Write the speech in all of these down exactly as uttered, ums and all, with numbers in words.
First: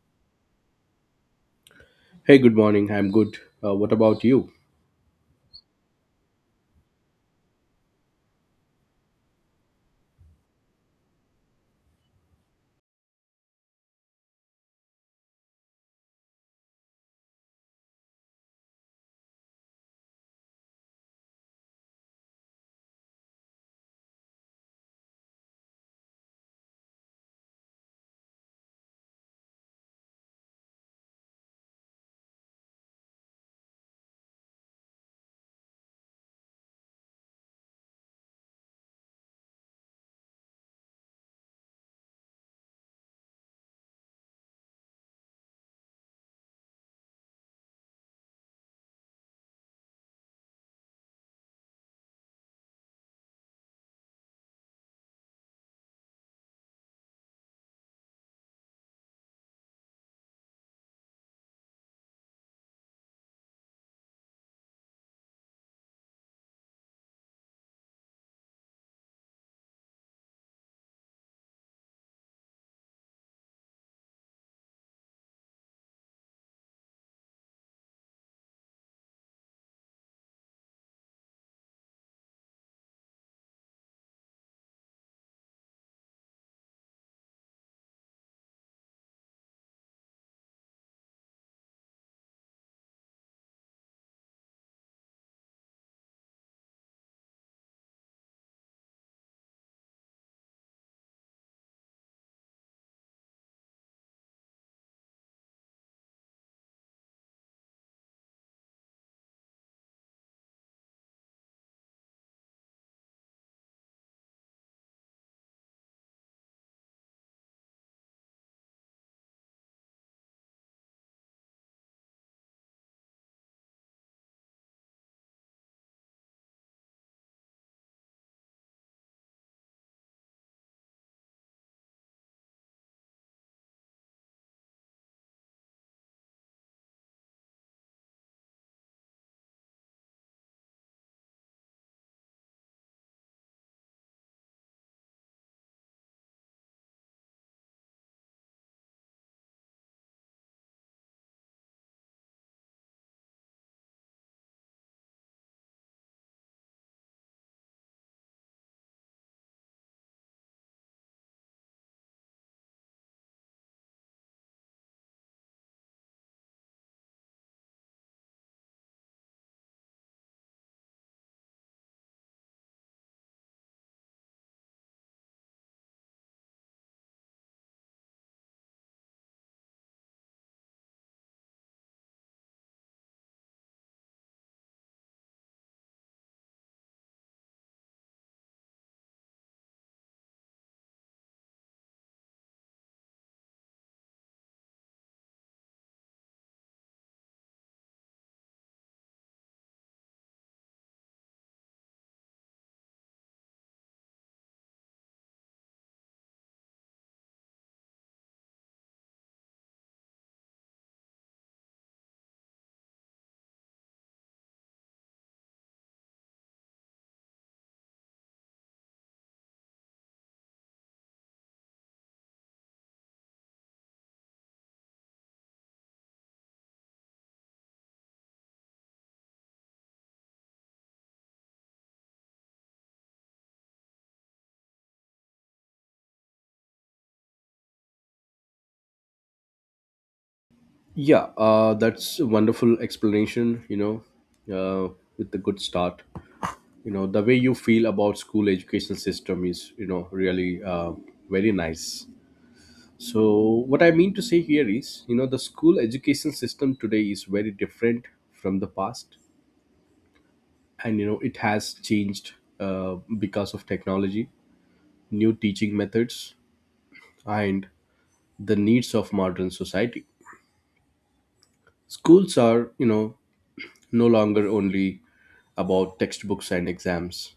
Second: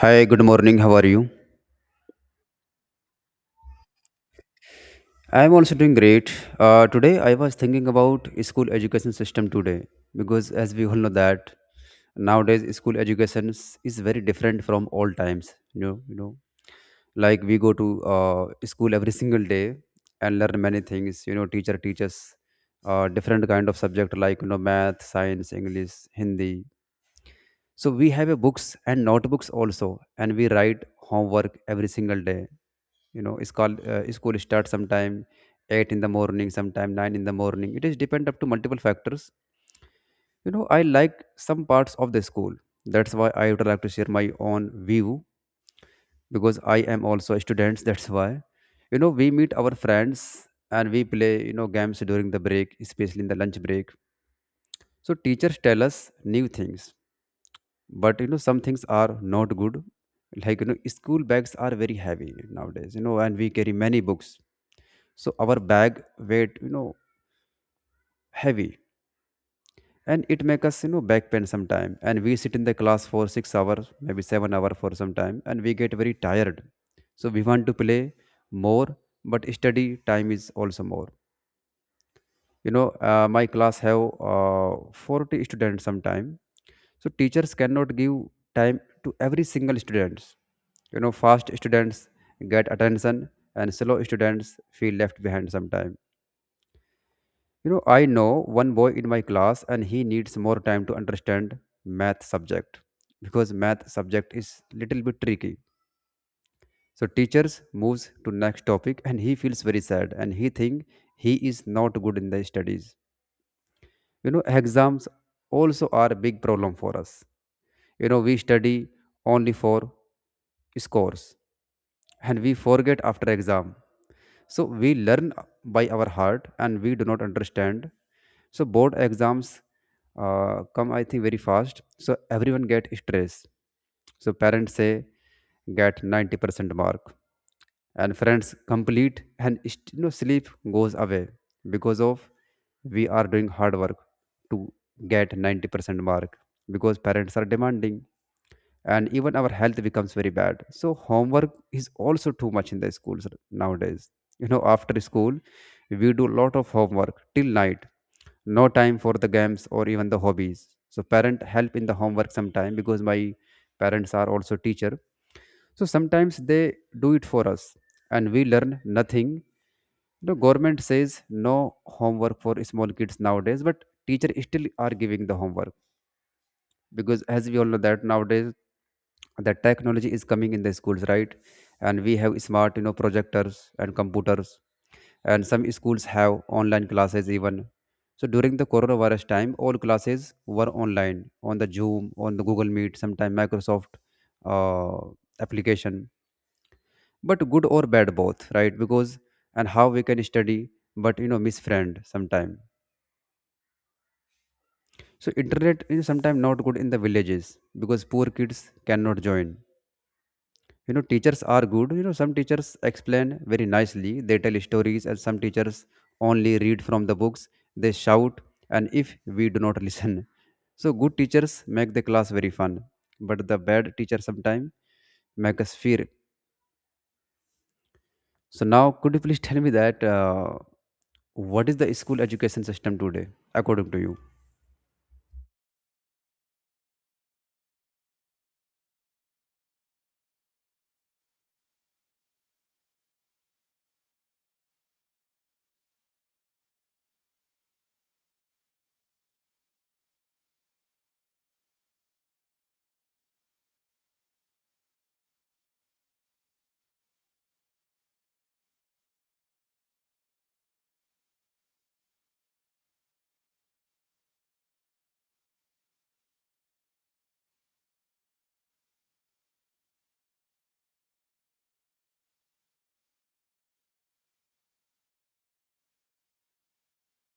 Hi, good morning. How are you? Hey, good morning. I'm good. Uh, what about you? I'm also doing great. Uh, today I was thinking about school education system today because as we all know that nowadays school education is is very different from old times. You know, you know, like we go to uh, school every single day and learn many things. You know, teacher teaches uh, different kind of subject like you know math, science, English, Hindi. So we have a books and notebooks also, and we write homework every single day you know school uh, school starts sometime eight in the morning, sometime nine in the morning. It is depend up to multiple factors. you know I like some parts of the school. That's why I would like to share my own view because I am also a student that's why. You know we meet our friends and we play you know games during the break, especially in the lunch break. So teachers tell us new things, but you know some things are not good. Like you know school bags are very heavy nowadays, you know and we carry many books, so our bag weight you know heavy and it make us you know back pain sometime. And we sit in the class for six hours, maybe seven hour for some time, and we get very tired. So we want to play more, but study time is also more. You know uh, my class have uh, forty students sometime, so teachers cannot give time to every single students. You know fast students get attention and slow students feel left behind sometime. You know, I know one boy in my class and he needs more time to understand math subject because math subject is little bit tricky. So teachers moves to next topic and he feels very sad and he think he is not good in the studies. You know, exams also are a big problem for us. You know, we study only for scores and we forget after exam. So we learn by our heart and we do not understand. So board exams uh, come I think very fast, so everyone get stressed. So parents say get ninety percent mark and friends complete and st- you know sleep goes away because of we are doing hard work to get ninety percent mark because parents are demanding, and even our health becomes very bad. So homework is also too much in the schools nowadays. You know after school, we do lot of homework till night, no time for the games or even the hobbies. So parent help in the homework sometime because my parents are also teacher, so sometimes they do it for us and we learn nothing. The government says no homework for small kids nowadays, but teacher still are giving the homework because as we all know that nowadays the technology is coming in the schools, right? And we have smart you know projectors and computers, and some schools have online classes even. So during the coronavirus time, all classes were online on the zoom, on the google meet, sometime microsoft uh, application. But good or bad, both, right? Because and how we can study, but you know miss friend sometime. So internet is sometimes not good in the villages because poor kids cannot join. You know teachers are good. You know some teachers explain very nicely, they tell stories, and some teachers only read from the books, they shout, and if we do not listen. So good teachers make the class very fun, but the bad teacher sometimes make us fear. So now could you please tell me that uh, what is the school education system today according to you? Yeah, uh, that's a wonderful explanation, you know, uh, with a good start. You know, the way you feel about school education system is, you know, really uh, very nice. So what I mean to say here is, you know, the school education system today is very different from the past. And, you know, it has changed uh, because of technology, new teaching methods, and the needs of modern society. Schools are, you know, no longer only about textbooks and exams.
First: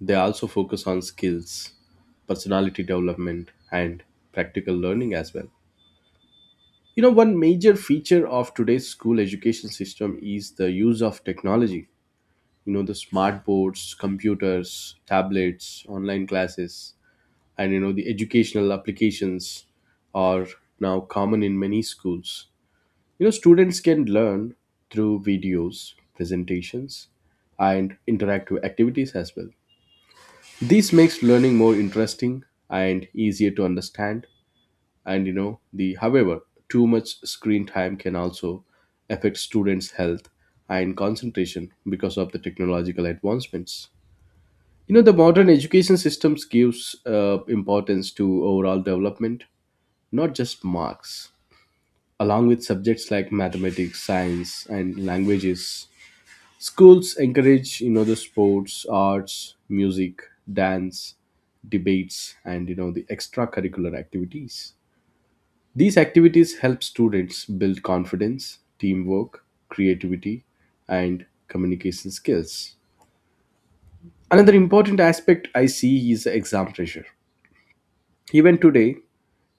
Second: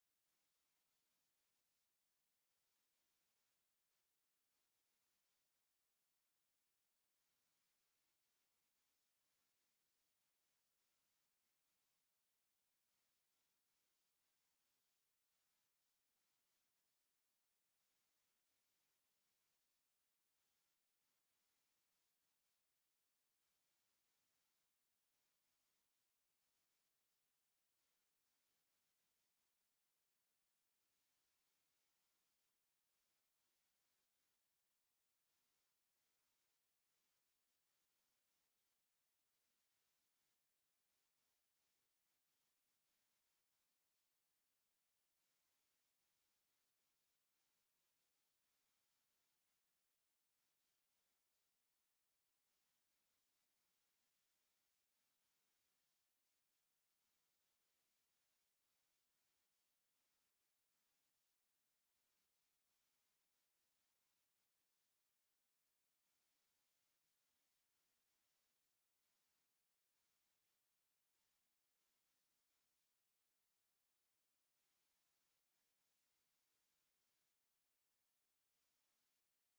They also focus on skills, personality development, and practical learning as well. You know, one major feature of today's school education system is the use of technology. You know, the smart boards, computers, tablets, online classes, and, you know, the educational applications are now common in many schools. You know, students can learn through videos, presentations, and interactive activities as well. This makes learning more interesting and easier to understand. And you know, the however, too much screen time can also affect students' health and concentration because of the technological advancements. You know, the modern education systems gives uh, importance to overall development, not just marks. Along with subjects like mathematics, science, and languages, schools encourage, you know, the sports, arts, music, dance, debates, and you know the extracurricular activities. These activities help students build confidence, teamwork, creativity, and communication skills. Another important aspect I see is the exam pressure. Even today,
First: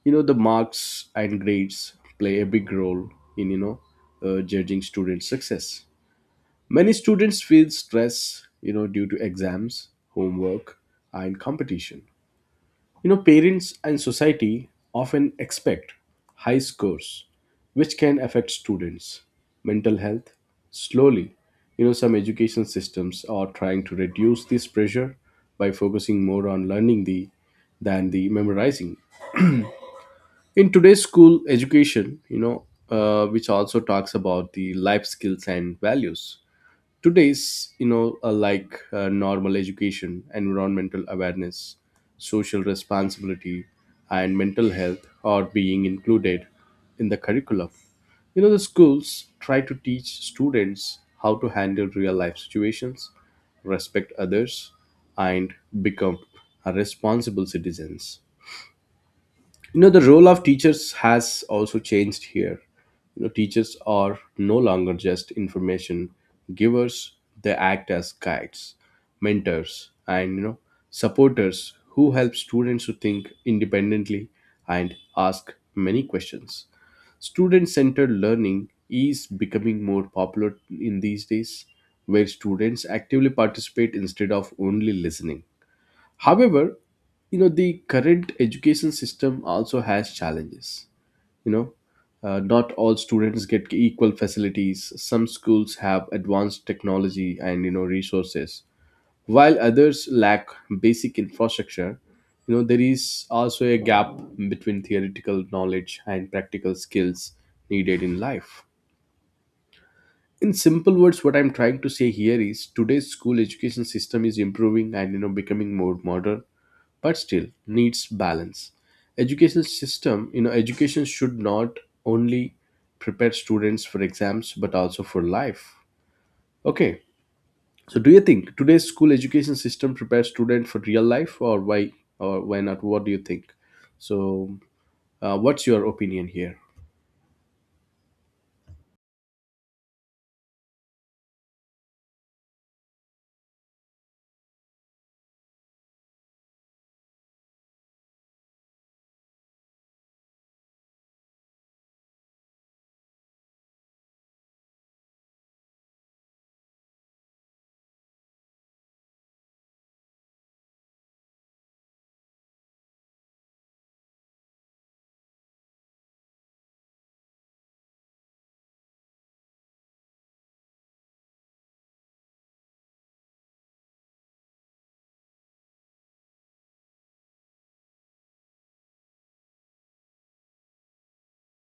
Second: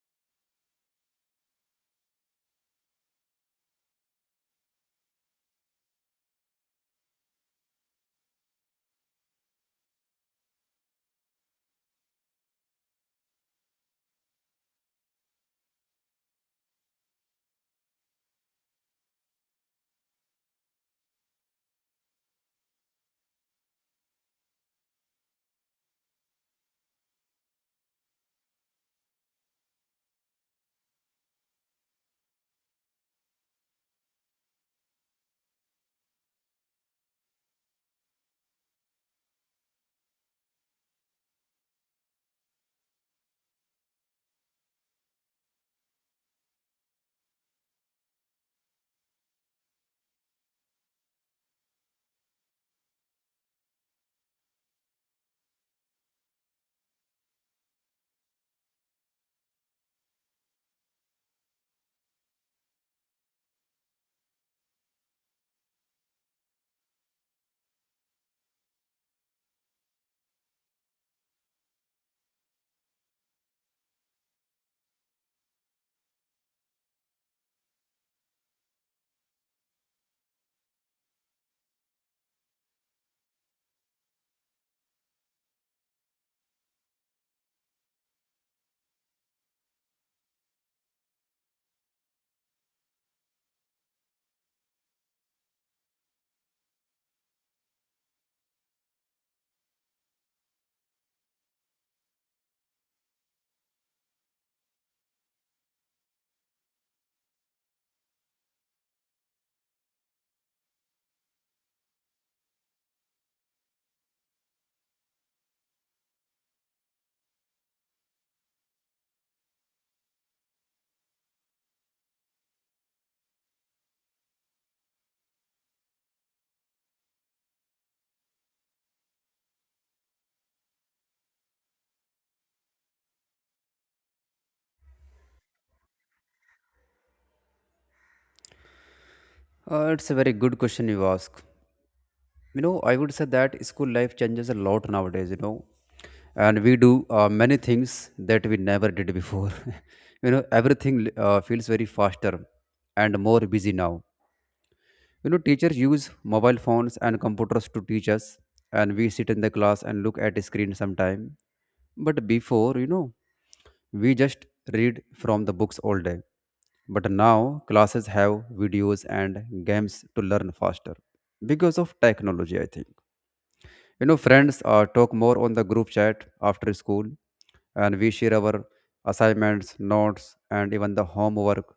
you know, the marks and grades play a big role in, you know, uh, judging students' success. Many students feel stress, you know, due to exams, homework, and competition. You know, parents and society often expect high scores, which can affect students' mental health slowly. You know, some education systems are trying to reduce this pressure by focusing more on learning the than the memorizing. In today's school education, you know, uh, which also talks about the life skills and values today's, you know, uh, like uh, normal education, environmental awareness, social responsibility, and mental health are being included in the curriculum. You know, the schools try to teach students how to handle real life situations, respect others, and become a responsible citizens. You know, the role of teachers has also changed here. You know, teachers are no longer just information givers. They act as guides, mentors, and, you know, supporters who help students to think independently and ask many questions. Student centered learning is becoming more popular in these days, where students actively participate instead of only listening. However, you know the current education system also has challenges. You know, uh, not all students get equal facilities. Some schools have advanced technology and you know resources, while others lack basic infrastructure. You know, there is also a gap between theoretical knowledge and practical skills needed in life. In simple words, what I'm trying to say here is today's school education system is improving and, you know, becoming more modern, but still needs balance. Education system, you know, education should not only prepare students for exams but also for life. Okay, so do you think today's school education system prepares students for real life or why or why not? What do you think? So uh, what's your opinion here? Uh, it's a very good question you ask. you know I would say that school life changes a lot nowadays. You know and we do uh, many things that we never did before. You know everything uh, feels very faster and more busy now. You know teachers use mobile phones and computers to teach us, and we sit in the class and look at a screen sometime. But before, you know we just read from the books all day. But now classes have videos and games to learn faster because of technology, I think. You know, friends uh, talk more on the group chat after school, and we share our assignments, notes, and even the homework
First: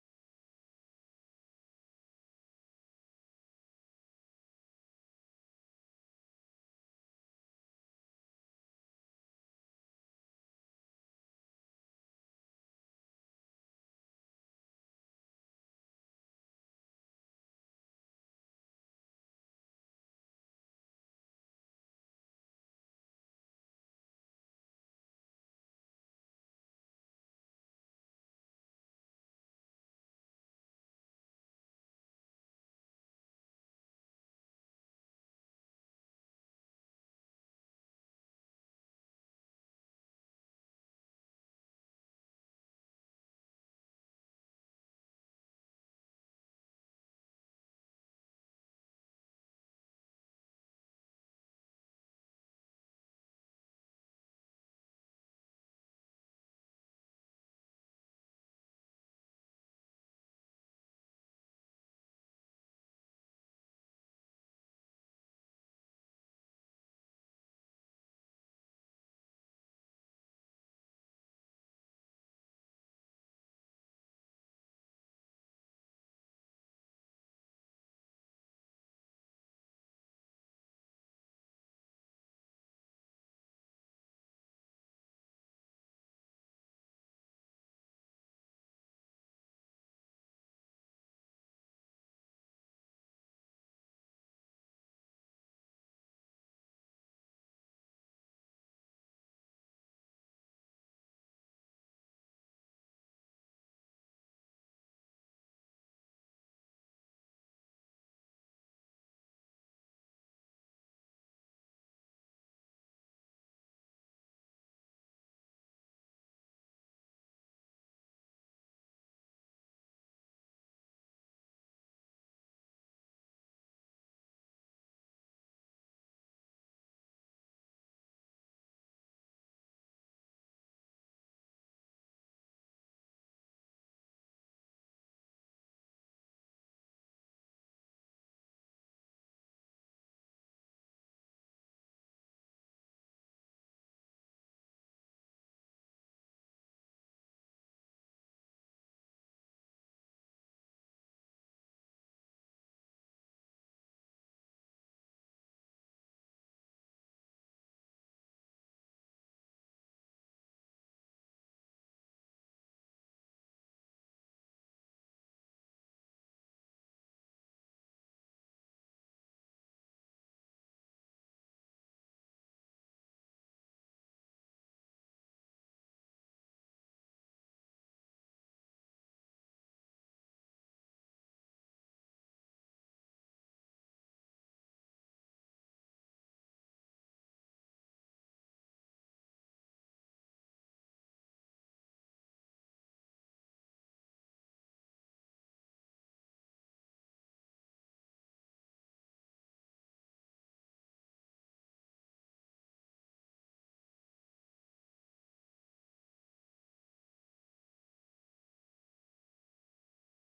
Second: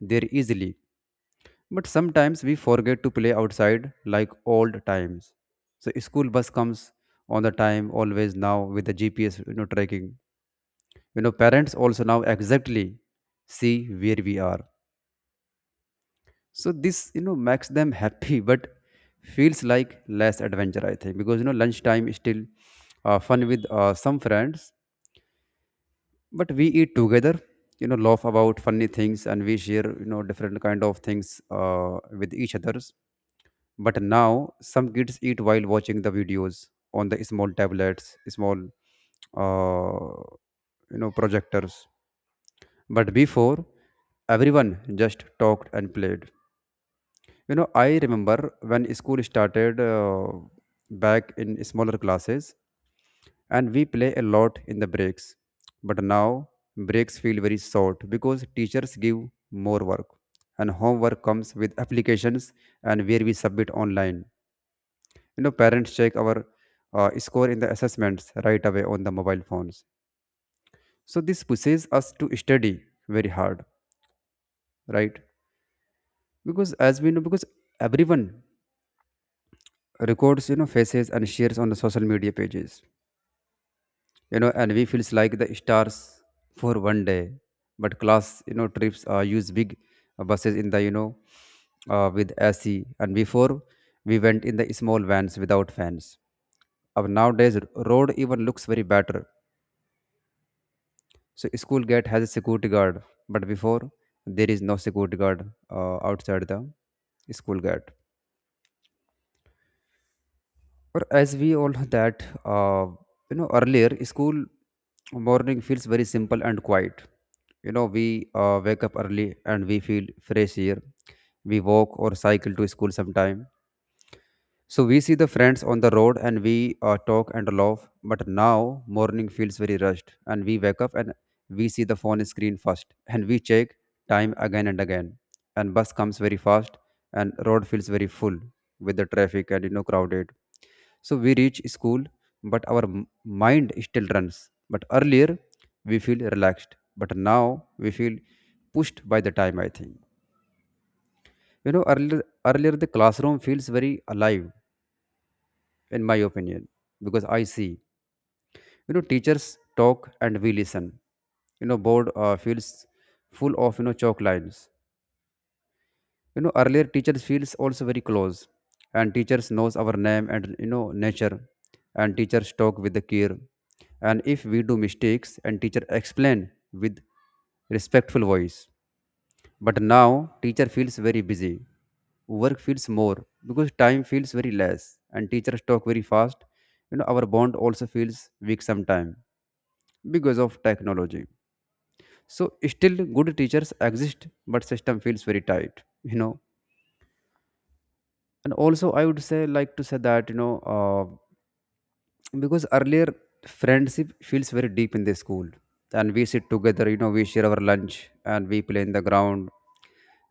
there easily. But sometimes we forget to play outside like old times. So school bus comes on the time always now with the G P S you know tracking. You know, parents also now exactly see where we are. So this you know makes them happy but feels like less adventure, I think. Because you know lunchtime is still uh, fun with uh, some friends, but we eat together, you know laugh about funny things, and we share you know different kind of things uh, with each others. But now some kids eat while watching the videos on the small tablets, small uh, you know projectors. But before, everyone just talked and played. You know, I remember when school started uh, back in smaller classes, and we play a lot in the breaks. But now breaks feel very short because teachers give more work, and homework comes with applications and where we submit online. You know, parents check our uh, score in the assessments right away on the mobile phones. So this pushes us to study very hard, right? Because as we know, because everyone records you know faces and shares on the social media pages. You know and we feels like the stars for one day. But class you know trips uh, use big uh, buses in the you know uh, with ac. And before, we went in the small vans without fans. Our nowadays road even looks very better. So school gate has a security guard, but before there is no security guard uh, outside the school gate. Or as we all know that uh, you know earlier school morning feels very simple and quiet. You know we uh, wake up early and we feel fresh here. We walk or cycle to school sometime, so we see the friends on the road and we uh, talk and laugh. But now morning feels very rushed, and we wake up and we see the phone screen first, and we check time again and again, and bus comes very fast and road feels very full with the traffic and you know crowded. So we reach school, but our m- mind still runs. But earlier, we feel relaxed, but now we feel pushed by the time. I think you know earlier earlier the classroom feels very alive, in my opinion, because I see you know teachers talk and we listen. You know, board uh, feels full of you know chalk lines. You know earlier teachers feels also very close, and teachers knows our name and you know nature, and teachers talk with the care. And if we do mistakes and teacher explain with respectful voice. But now teacher feels very busy, work feels more because time feels very less and teachers talk very fast. You know our bond also feels weak sometime because of technology. So still good teachers exist, but system feels very tight, you know and also I would say like to say that you know uh, because earlier friendship feels very deep in the school, and we sit together, you know we share our lunch, and we play in the ground,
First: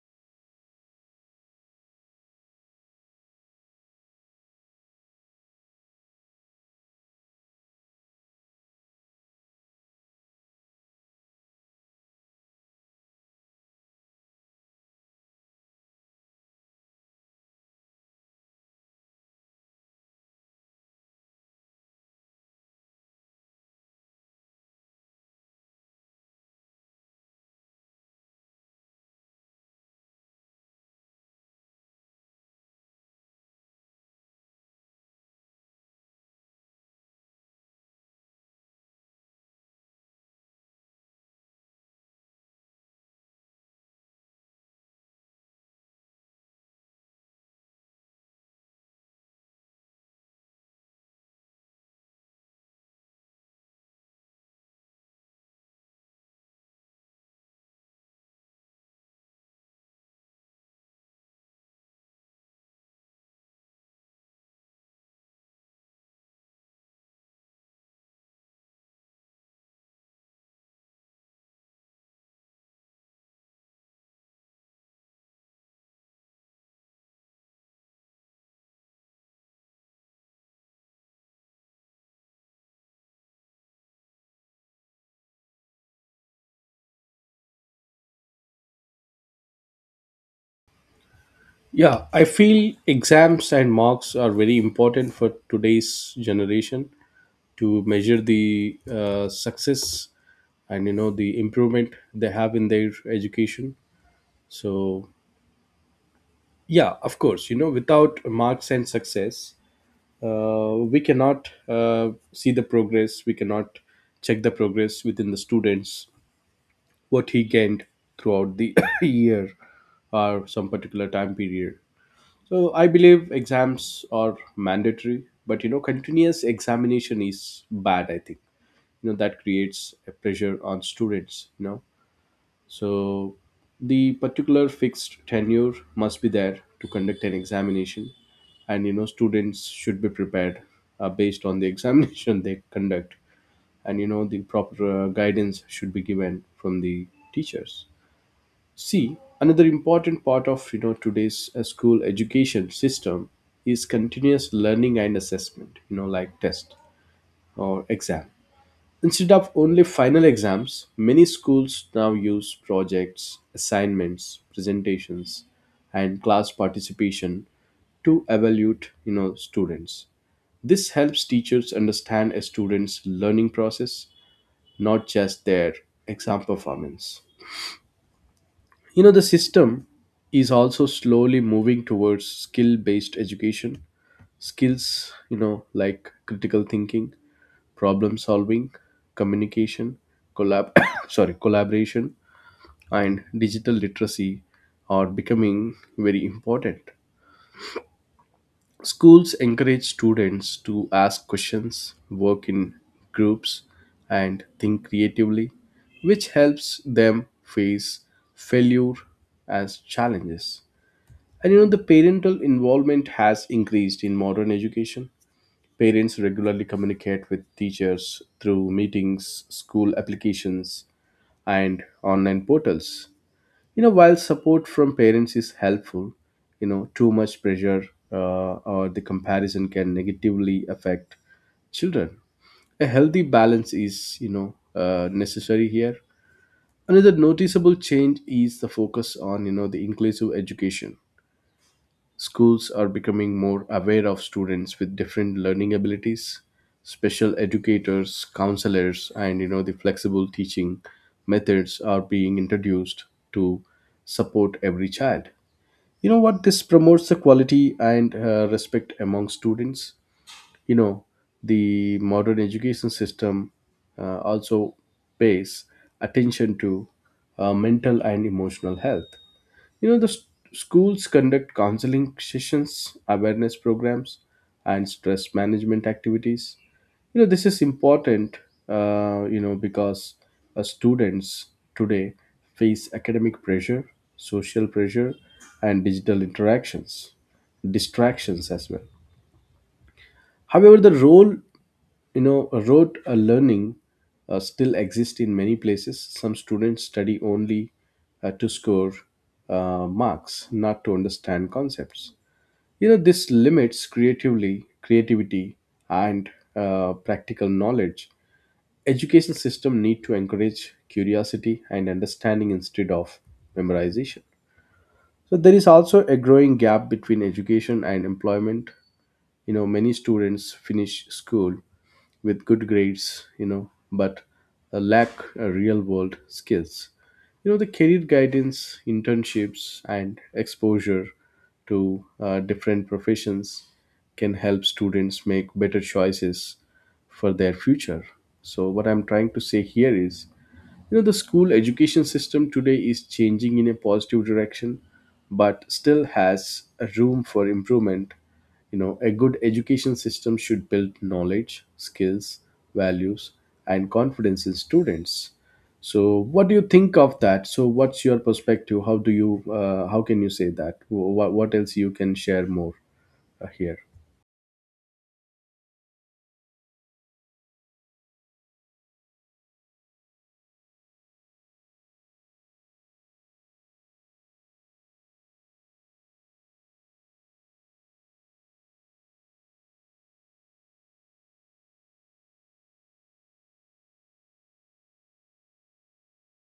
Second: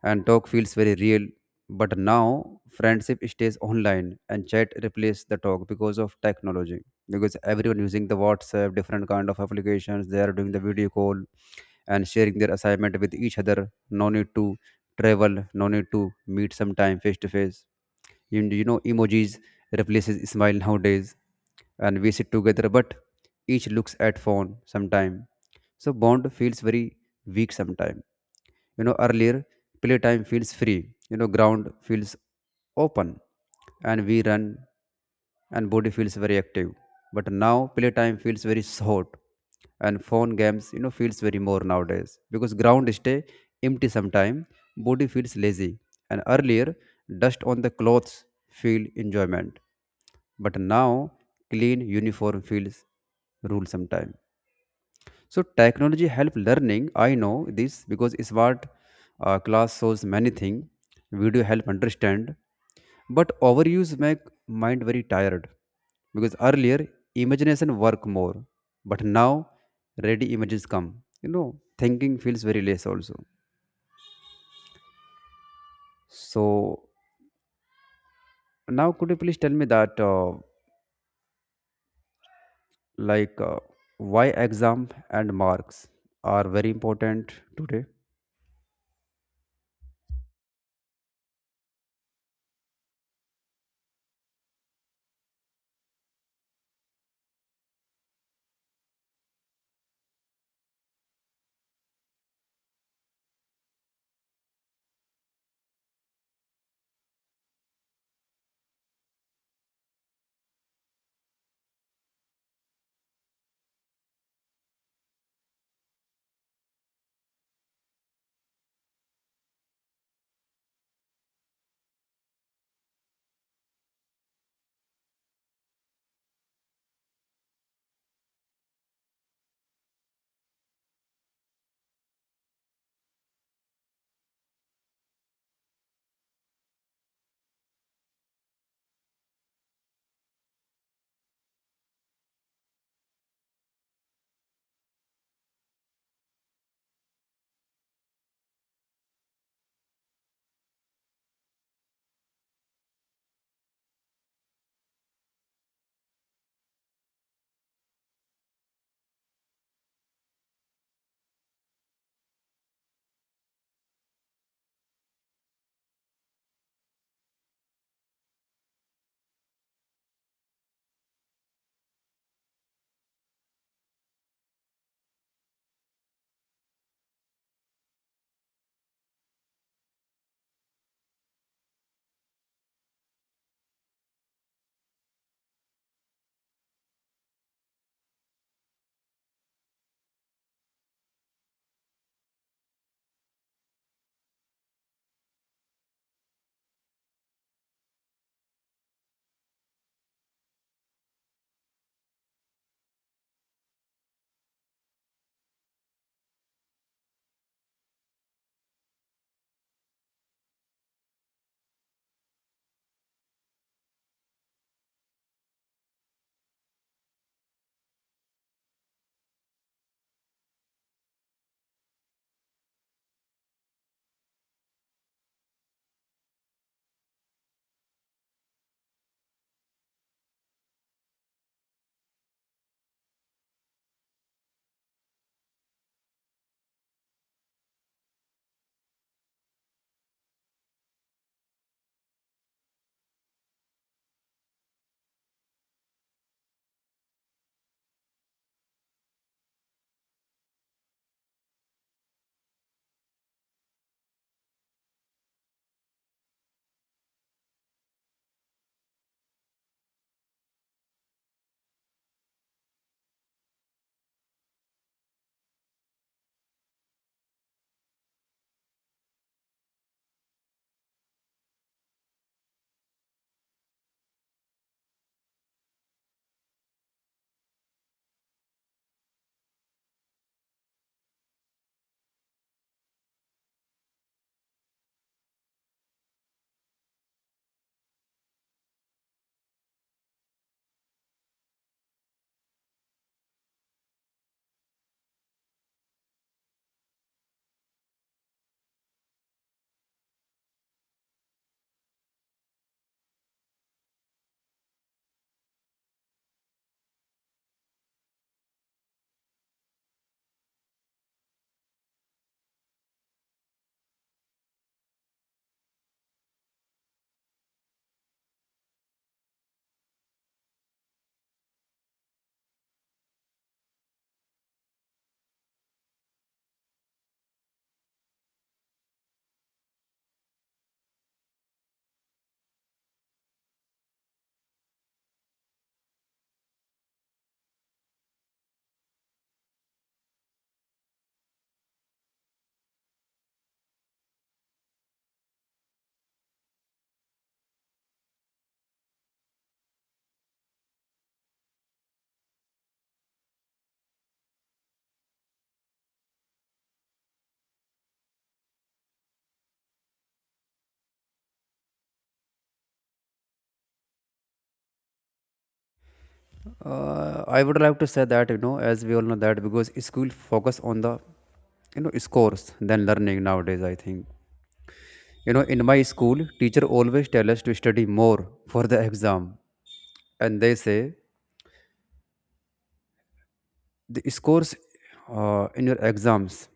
and talk feels very real. But now friendship stays online and chat replace the talk because of technology, because everyone using the whatsapp, different kind of applications, they are doing the video call and sharing their assignment with each other. No need to travel, no need to meet sometime face to face. You, you know, emojis replaces smile nowadays, and we sit together, but each looks at phone sometime. So bond feels very weak sometime. You know, earlier playtime feels free. You know, ground feels open, and we run and body feels very active. But now playtime feels very short and phone games you know feels very more nowadays because ground stay empty sometime, body feels lazy. And earlier, dust on the clothes feel enjoyment, but now clean uniform feels rule sometime. So technology help learning. I know this because smart uh, class shows many things. Video help understand, but overuse make mind very tired. Because earlier imagination work more, but now ready images come. You know, thinking feels very less also. So now could you please tell me that uh, like uh, why exam and marks are very important today? Yeah, I feel exams and marks are very important for today's generation to measure the uh, success and, you know, the improvement they have in their education. So, yeah, of course, you know, without marks and success, uh, we cannot uh, see the progress, we cannot check the progress within the students, what he gained throughout the year or some particular time period. So, I believe exams are mandatory, but you know, continuous examination is bad, I think. You know, that creates a pressure on students, you know. So the particular fixed tenure must be there to conduct an examination, and you know students should be prepared uh, based on the examination they conduct, and you know the proper uh, guidance should be given from the teachers. See, another important part of you know today's uh, school education system is continuous learning and assessment. You know, like test or exam. Instead of only final exams, many schools now use projects, assignments, presentations, and class participation to evaluate, you know, students. This helps teachers understand a student's learning process, not just their exam performance. You know, the system is also slowly moving towards skill-based education. Skills, you know, like critical thinking, problem solving, communication, collab sorry, collaboration and digital literacy are becoming very important. Schools encourage students to ask questions, work in groups and think creatively, which helps them face failure as challenges. And you know the parental involvement has increased in modern education. Parents regularly communicate with teachers through meetings, school applications, and online portals. You know, while support from parents is helpful, you know, too much pressure uh, or the comparison can negatively affect children. A healthy balance is, you know, uh, necessary here. Another noticeable change is the focus on, you know, the inclusive education. Schools are becoming more aware of students with different learning abilities. Special educators, counselors, and you know the flexible teaching methods are being introduced to support every child. You know what? This promotes the quality and uh, respect among students. You know, the modern education system uh, also pays attention to uh, mental and emotional health. You know, the s schools conduct counseling sessions, awareness programs, and stress management activities. You know, this is important, uh, you know, because uh, students today face academic pressure, social pressure, and digital interactions, distractions as well. However, the role you know rote uh, learning uh, still exists in many places. Some students study only uh, to score uh, marks, not to understand concepts. You know, this limits creatively creativity and uh, practical knowledge. Education system need to encourage curiosity and understanding instead of memorization. So there is also a growing gap between education and employment. You know, many students finish school with good grades, you know, but uh, lack uh, real world skills. You know, the career guidance, internships, and exposure to uh, different professions can help students make better choices for their future. So, what I'm trying to say here is, you know, the school education system today is changing in a positive direction, but still has a room for improvement. You know, a good education system should build knowledge, skills, values, and confidence in students. So, what do you think of that? So, what's your perspective? How do you, uh, how can you say that? What, what else you can share more uh, here? Uh, I would like to say that you know, as we all know that because school focus on the you know scores than learning nowadays. I think you know in my school, teacher always tell us to study more for the exam, and they say the scores uh, in your exams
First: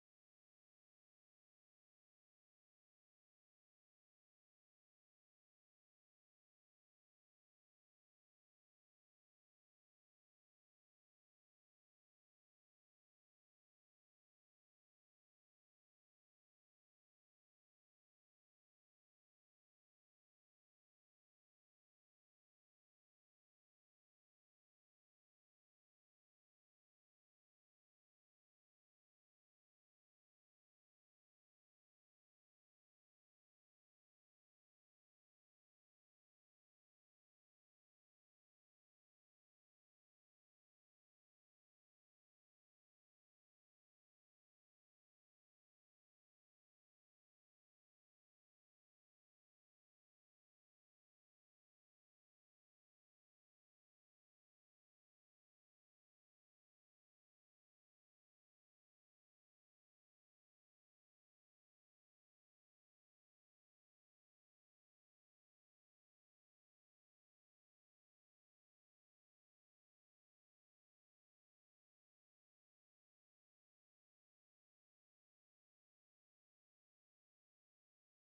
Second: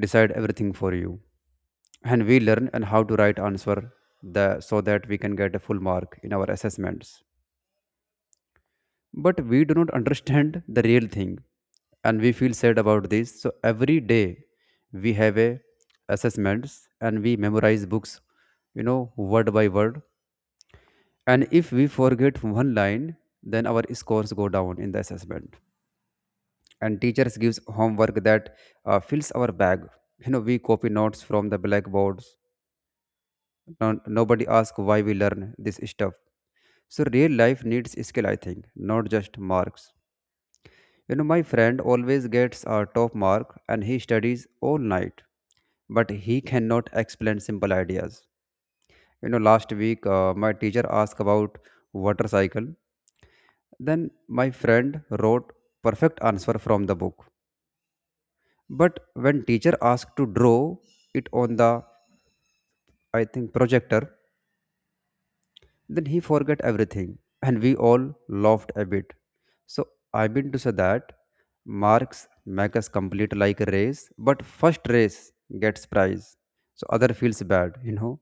decide everything for you, and we learn and how to write answer the so that we can get a full mark in our assessments. But we do not understand the real thing, and we feel sad about this. So every day we have a assessments and we memorize books, you know, word by word, and if we forget one line, then our scores go down in the assessment, and teachers gives homework that uh, fills our bag. You know, we copy notes from the blackboards. No, nobody asks why we learn this stuff. So real life needs skill, I think, not just marks. You know, my friend always gets a top mark and he studies all night, but he cannot explain simple ideas. You know, last week uh, my teacher asked about water cycle. Then my friend wrote perfect answer from the book. But when teacher asked to draw it on the, I think, projector, then he forgot everything, and we all laughed a bit. So I mean to say that marks make us complete like a race, but first race gets prize. So other feels bad, you know.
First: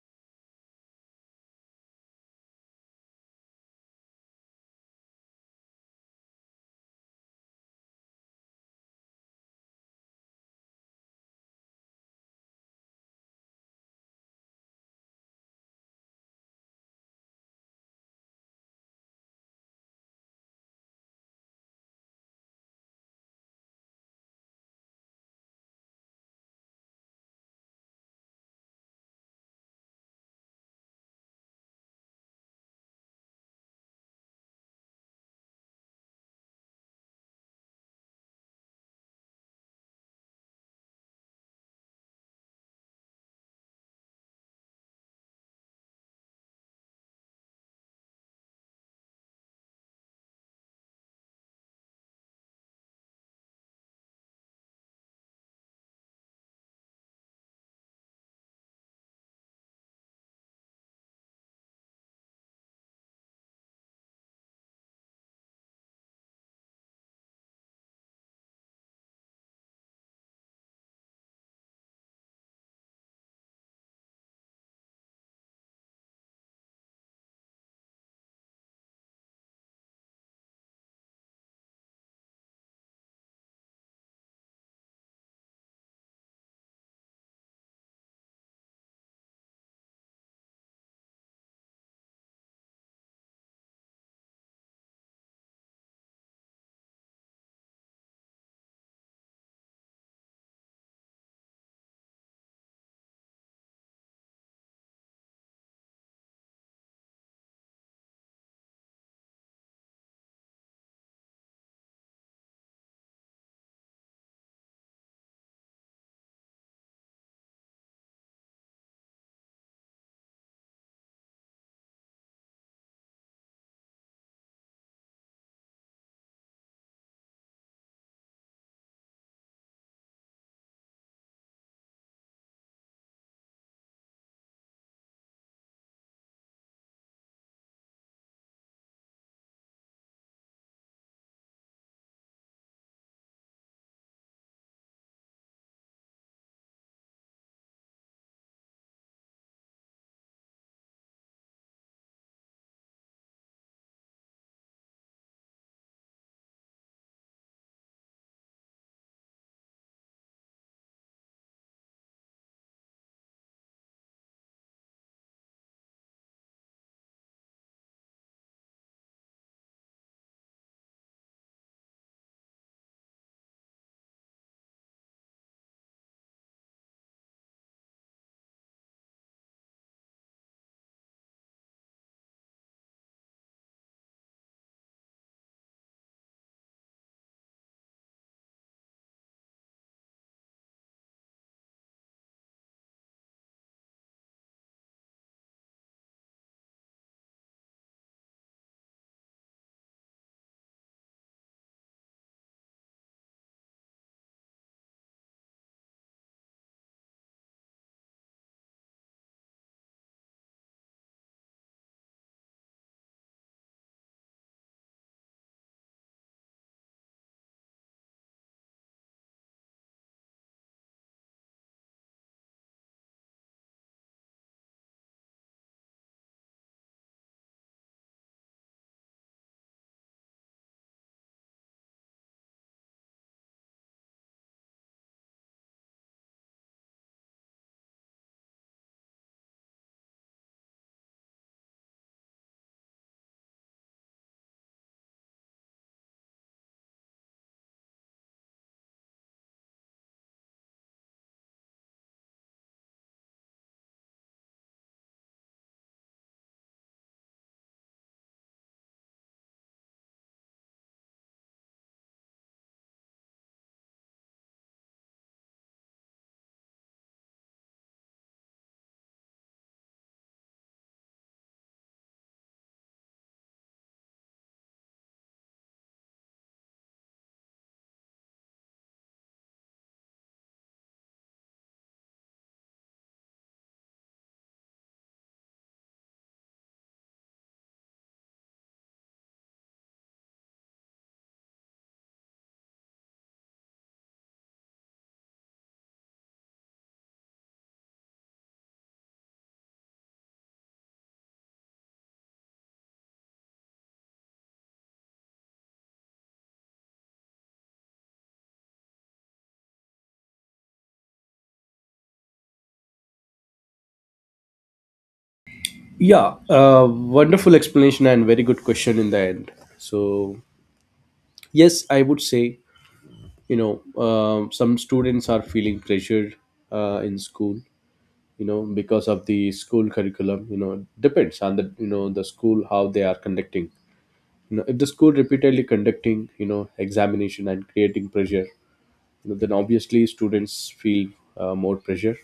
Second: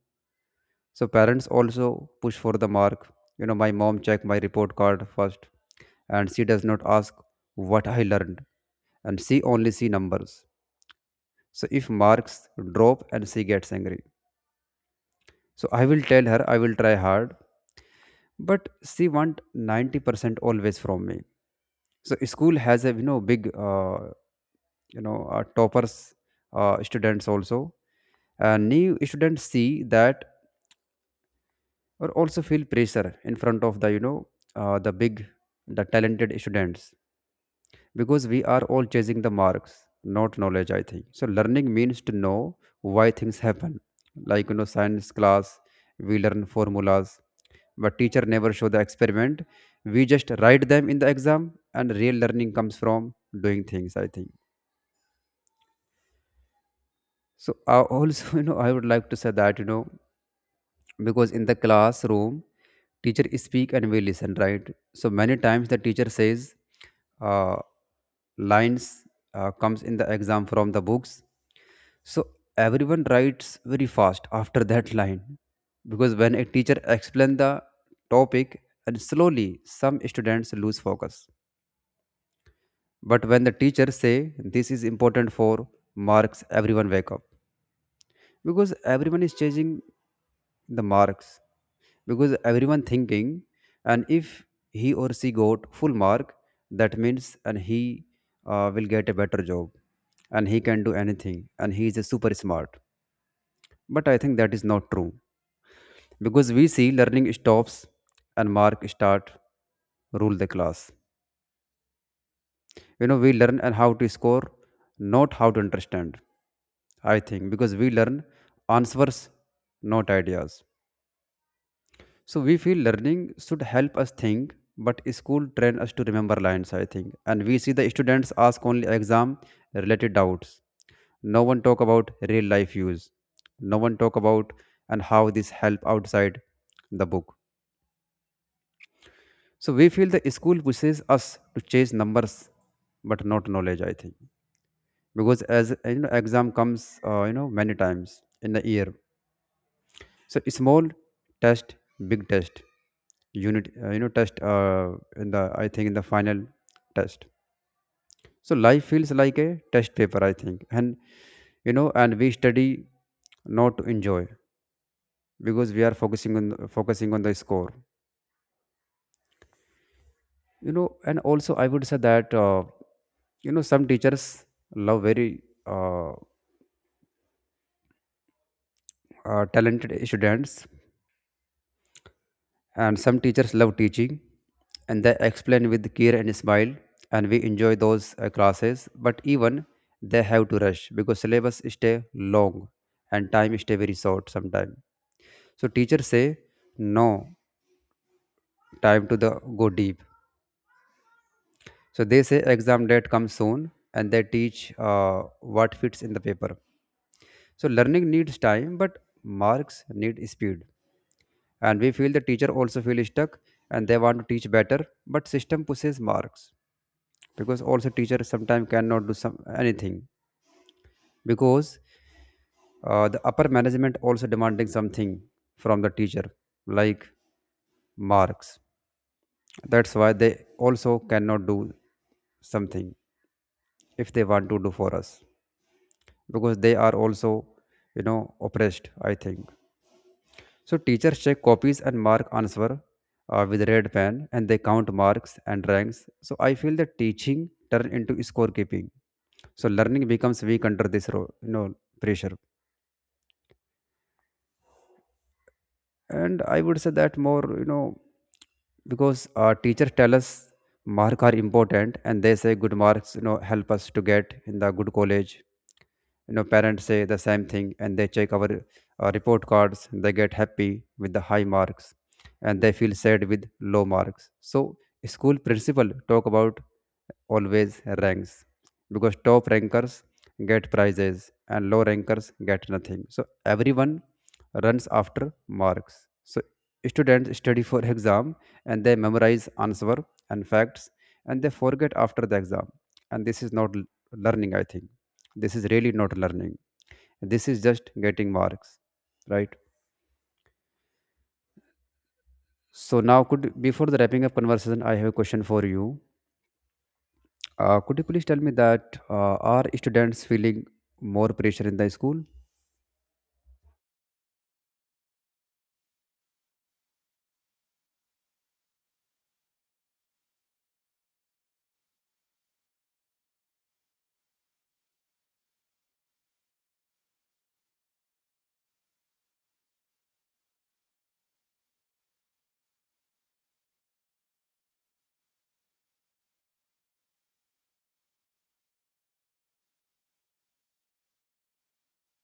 So parents also push for the mark. You know, my mom check my report card first, and she does not ask what I learned, and she only see numbers. So if marks drop and she gets angry. So I will tell her I will try hard, but she want ninety percent always from me. So school has a you know big uh, you know uh, toppers uh, students also uh, new students see that or also feel pressure in front of the you know uh, the big the talented students, because we are all chasing the marks, not knowledge, I think. So learning means to know why things happen, like, you know, science class, we learn formulas, but teacher never show the experiment. We just write them in the exam, and real learning comes from doing things, I think. So I also, you know, I would like to say that, you know, because in the classroom, teacher speak and we listen, right? So many times the teacher says uh, lines uh, comes in the exam from the books. So everyone writes very fast after that line, because when a teacher explain the topic and slowly some students lose focus. But when the teacher say this is important for marks, everyone wake up, because everyone is chasing the marks, because everyone thinking, and if he or she got full mark, that means and he uh, will get a better job, and he can do anything and he is a super smart. But I think that is not true, because we see learning stops and mark start rule the class. You know, we learn and how to score, not how to understand, I think, because we learn answers, not ideas. So we feel learning should help us think, but school train us to remember lines, I think. And we see the students ask only exam related doubts. No one talk about real life use. No one talk about and how this help outside the book. So we feel the school pushes us to chase numbers, but not knowledge, I think. Because as uh, you know, exam comes, uh, you know, many times in the year, so small test, big test. Unit, uh, you know, test. Uh, in the, I think, in the final test. So life feels like a test paper, I think, and you know, and we study not to enjoy because we are focusing on focusing on the score. You know, and also I would say that uh, you know some teachers love very uh, uh, talented students, and some teachers love teaching and they explain with care and smile, and we enjoy those uh, classes. But even they have to rush because syllabus stay long and time stay very short sometimes. So teachers say no time to the go deep. So they say exam date comes soon and they teach uh, what fits in the paper. So learning needs time, but marks need speed, and we feel the teacher also feel stuck, and they want to teach better, but system pushes marks, because also teacher sometimes cannot do some anything, because uh, the upper management also demanding something from the teacher, like marks. That's why they also cannot do something if they want to do for us, because they are also, you know, oppressed, I think. So teachers check copies and mark answer uh, with red pen, and they count marks and ranks. So I feel that teaching turn into scorekeeping. So learning becomes weak under this ro- you know pressure. And I would say that more, you know, because our teachers tell us marks are important, and they say good marks, you know, help us to get in the good college. You know, parents say the same thing, and they check our uh, report cards. They get happy with the high marks and they feel sad with low marks. So school principal talk about always ranks, because top rankers get prizes and low rankers get nothing. So everyone runs after marks. So students study for exam, and they memorize answer and facts, and they forget after the exam, and this is not l- learning, I think. This is really not learning. This is just getting marks, right? So now could, before the wrapping up conversation, I have a question for you. Uh, could you please tell me that uh, are students feeling more pressure in the school? Yeah, uh, wonderful explanation and very good question in the end. So, yes, I would say, you know, um, some students are feeling pressured uh, in school, you know, because of the school curriculum. You know, depends on the, you know, the school how they are conducting. You know, if the school repeatedly conducting, you know, examination and creating pressure, you know, then obviously students feel uh, more pressure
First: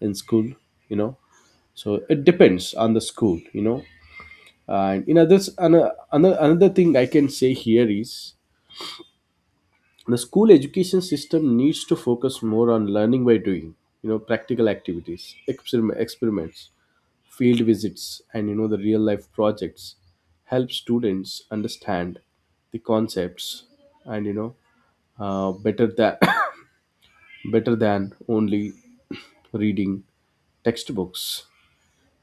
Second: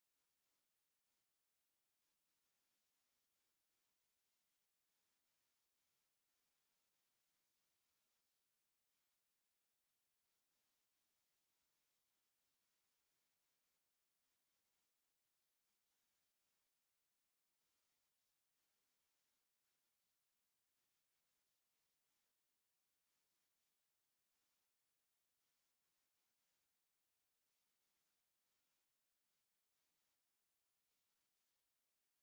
in school, you know. So it depends on the school, you know. And in others, another another thing I can say here is the school education system needs to focus more on learning by doing. You know, practical activities, experim- experiments, field visits, and you know the real life projects help students understand the concepts and, you know, uh, better than better than only reading textbooks.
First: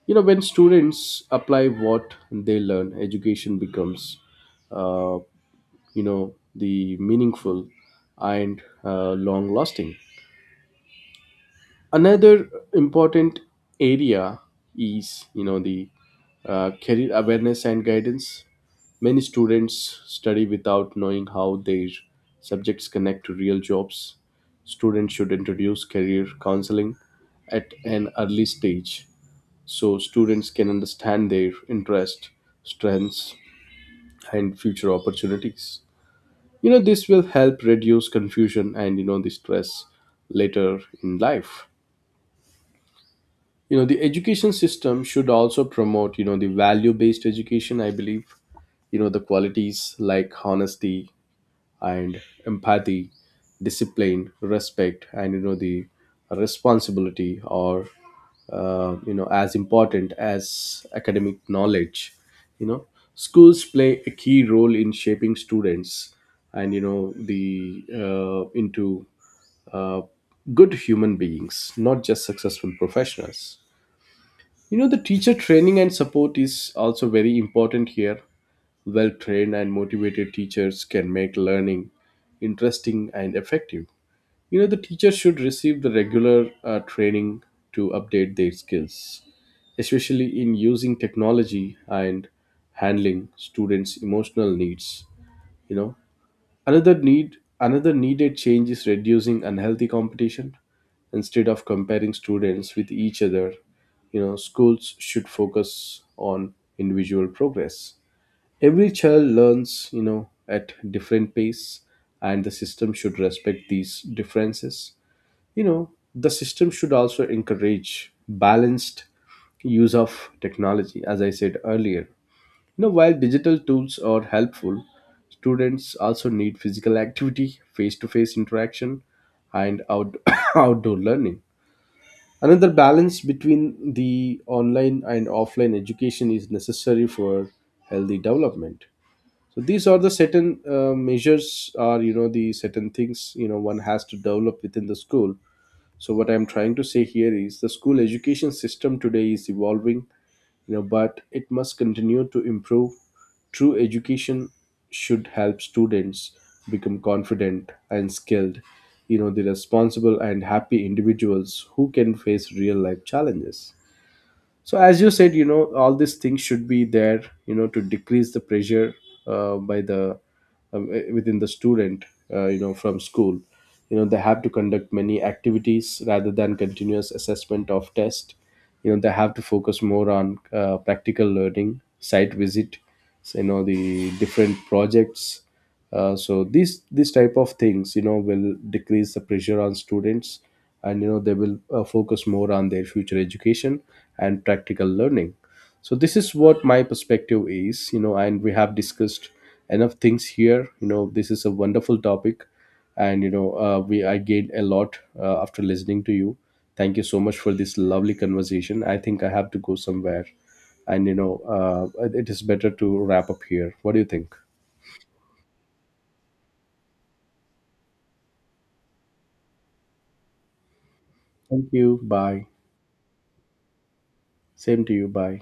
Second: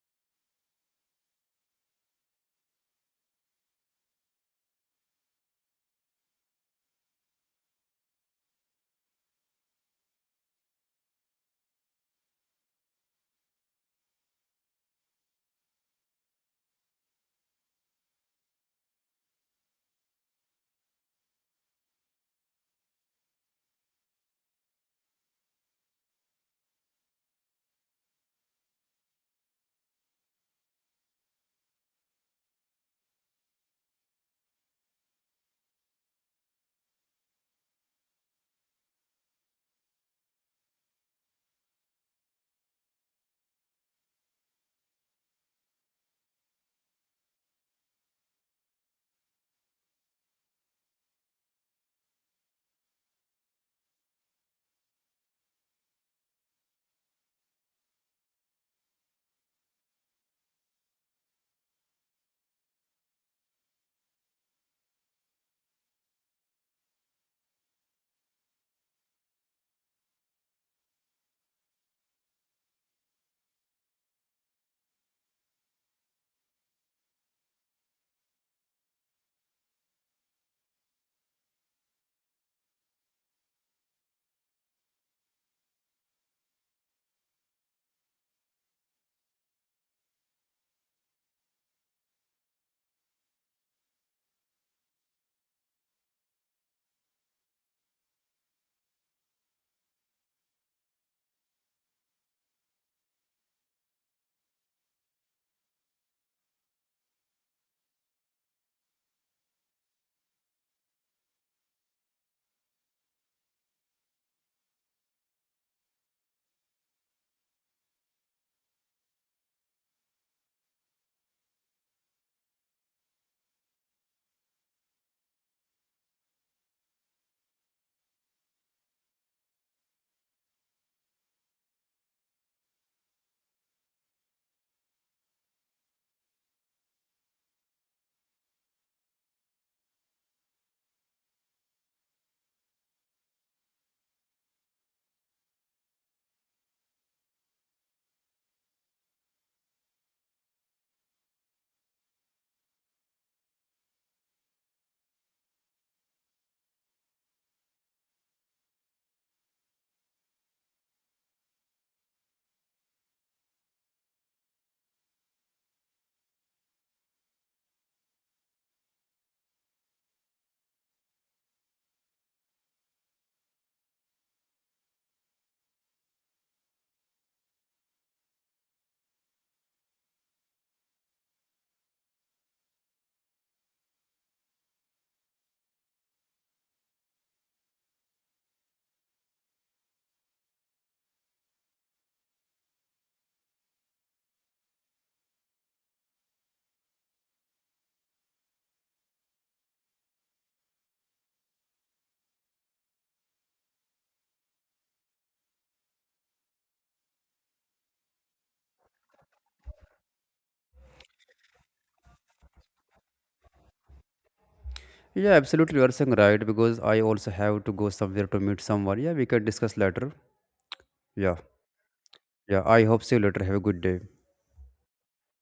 You know, when students apply what they learn, education becomes, uh, you know, the meaningful and uh, long lasting. Another important area is, you know, the uh, career awareness and guidance. Many students study without knowing how their subjects connect to real jobs. Students should introduce career counseling at an early stage so students can understand their interest, strengths, and future opportunities. You know, this will help reduce confusion and, you know, the stress later in life. You know, the education system should also promote, you know, the value based education, I believe. You know, the qualities like honesty and empathy, discipline, respect, and, you know, the responsibility are, uh, you know, as important as academic knowledge. You know, schools play a key role in shaping students and, you know, the uh, into uh, good human beings, not just successful professionals. You know, the teacher training and support is also very important here. Well trained and motivated teachers can make learning interesting and effective. You know, the teachers should receive the regular uh, training to update their skills, especially in using technology and handling students' emotional needs. You know, another need another needed change is reducing unhealthy competition. Instead of comparing students with each other, you know, schools should focus on individual progress. Every child learns, you know, at different pace, and the system should respect these differences. You know, the system should also encourage balanced use of technology, as I said earlier. You know, while digital tools are helpful, students also need physical activity, face to face interaction, and out- outdoor learning. Another balance between the online and offline education is necessary for healthy development. So these are the certain uh, measures are, you know, the certain things, you know, one has to develop within the school. So what I'm trying to say here is the school education system today is evolving, you know, but it must continue to improve. True education should help students become confident and skilled, you know, the responsible and happy individuals who can face real life challenges. So as you said, you know, all these things should be there, you know, to decrease the pressure uh, by the um, eh, within the student, uh, you know, from school. You know, they have to conduct many activities rather than continuous assessment of test. You know, they have to focus more on uh, practical learning, site visit, you know, the different projects. Uh, so these these type of things, you know, will decrease the pressure on students, and you know they will uh, focus more on their future education and practical learning. So this is what my perspective is, you know, and we have discussed enough things here. You know, this is a wonderful topic, and you know uh, we I gained a lot uh, after listening to you. Thank you so much for this lovely conversation. I think I have to go somewhere, and you know uh, it is better to wrap up here. What do you think? Yeah, absolutely, you are saying right, because I also have to go somewhere to meet someone. Yeah, we can discuss later. Yeah. Thank you. Bye. Yeah, I hope see you later. Have a good day. Same to you. Bye.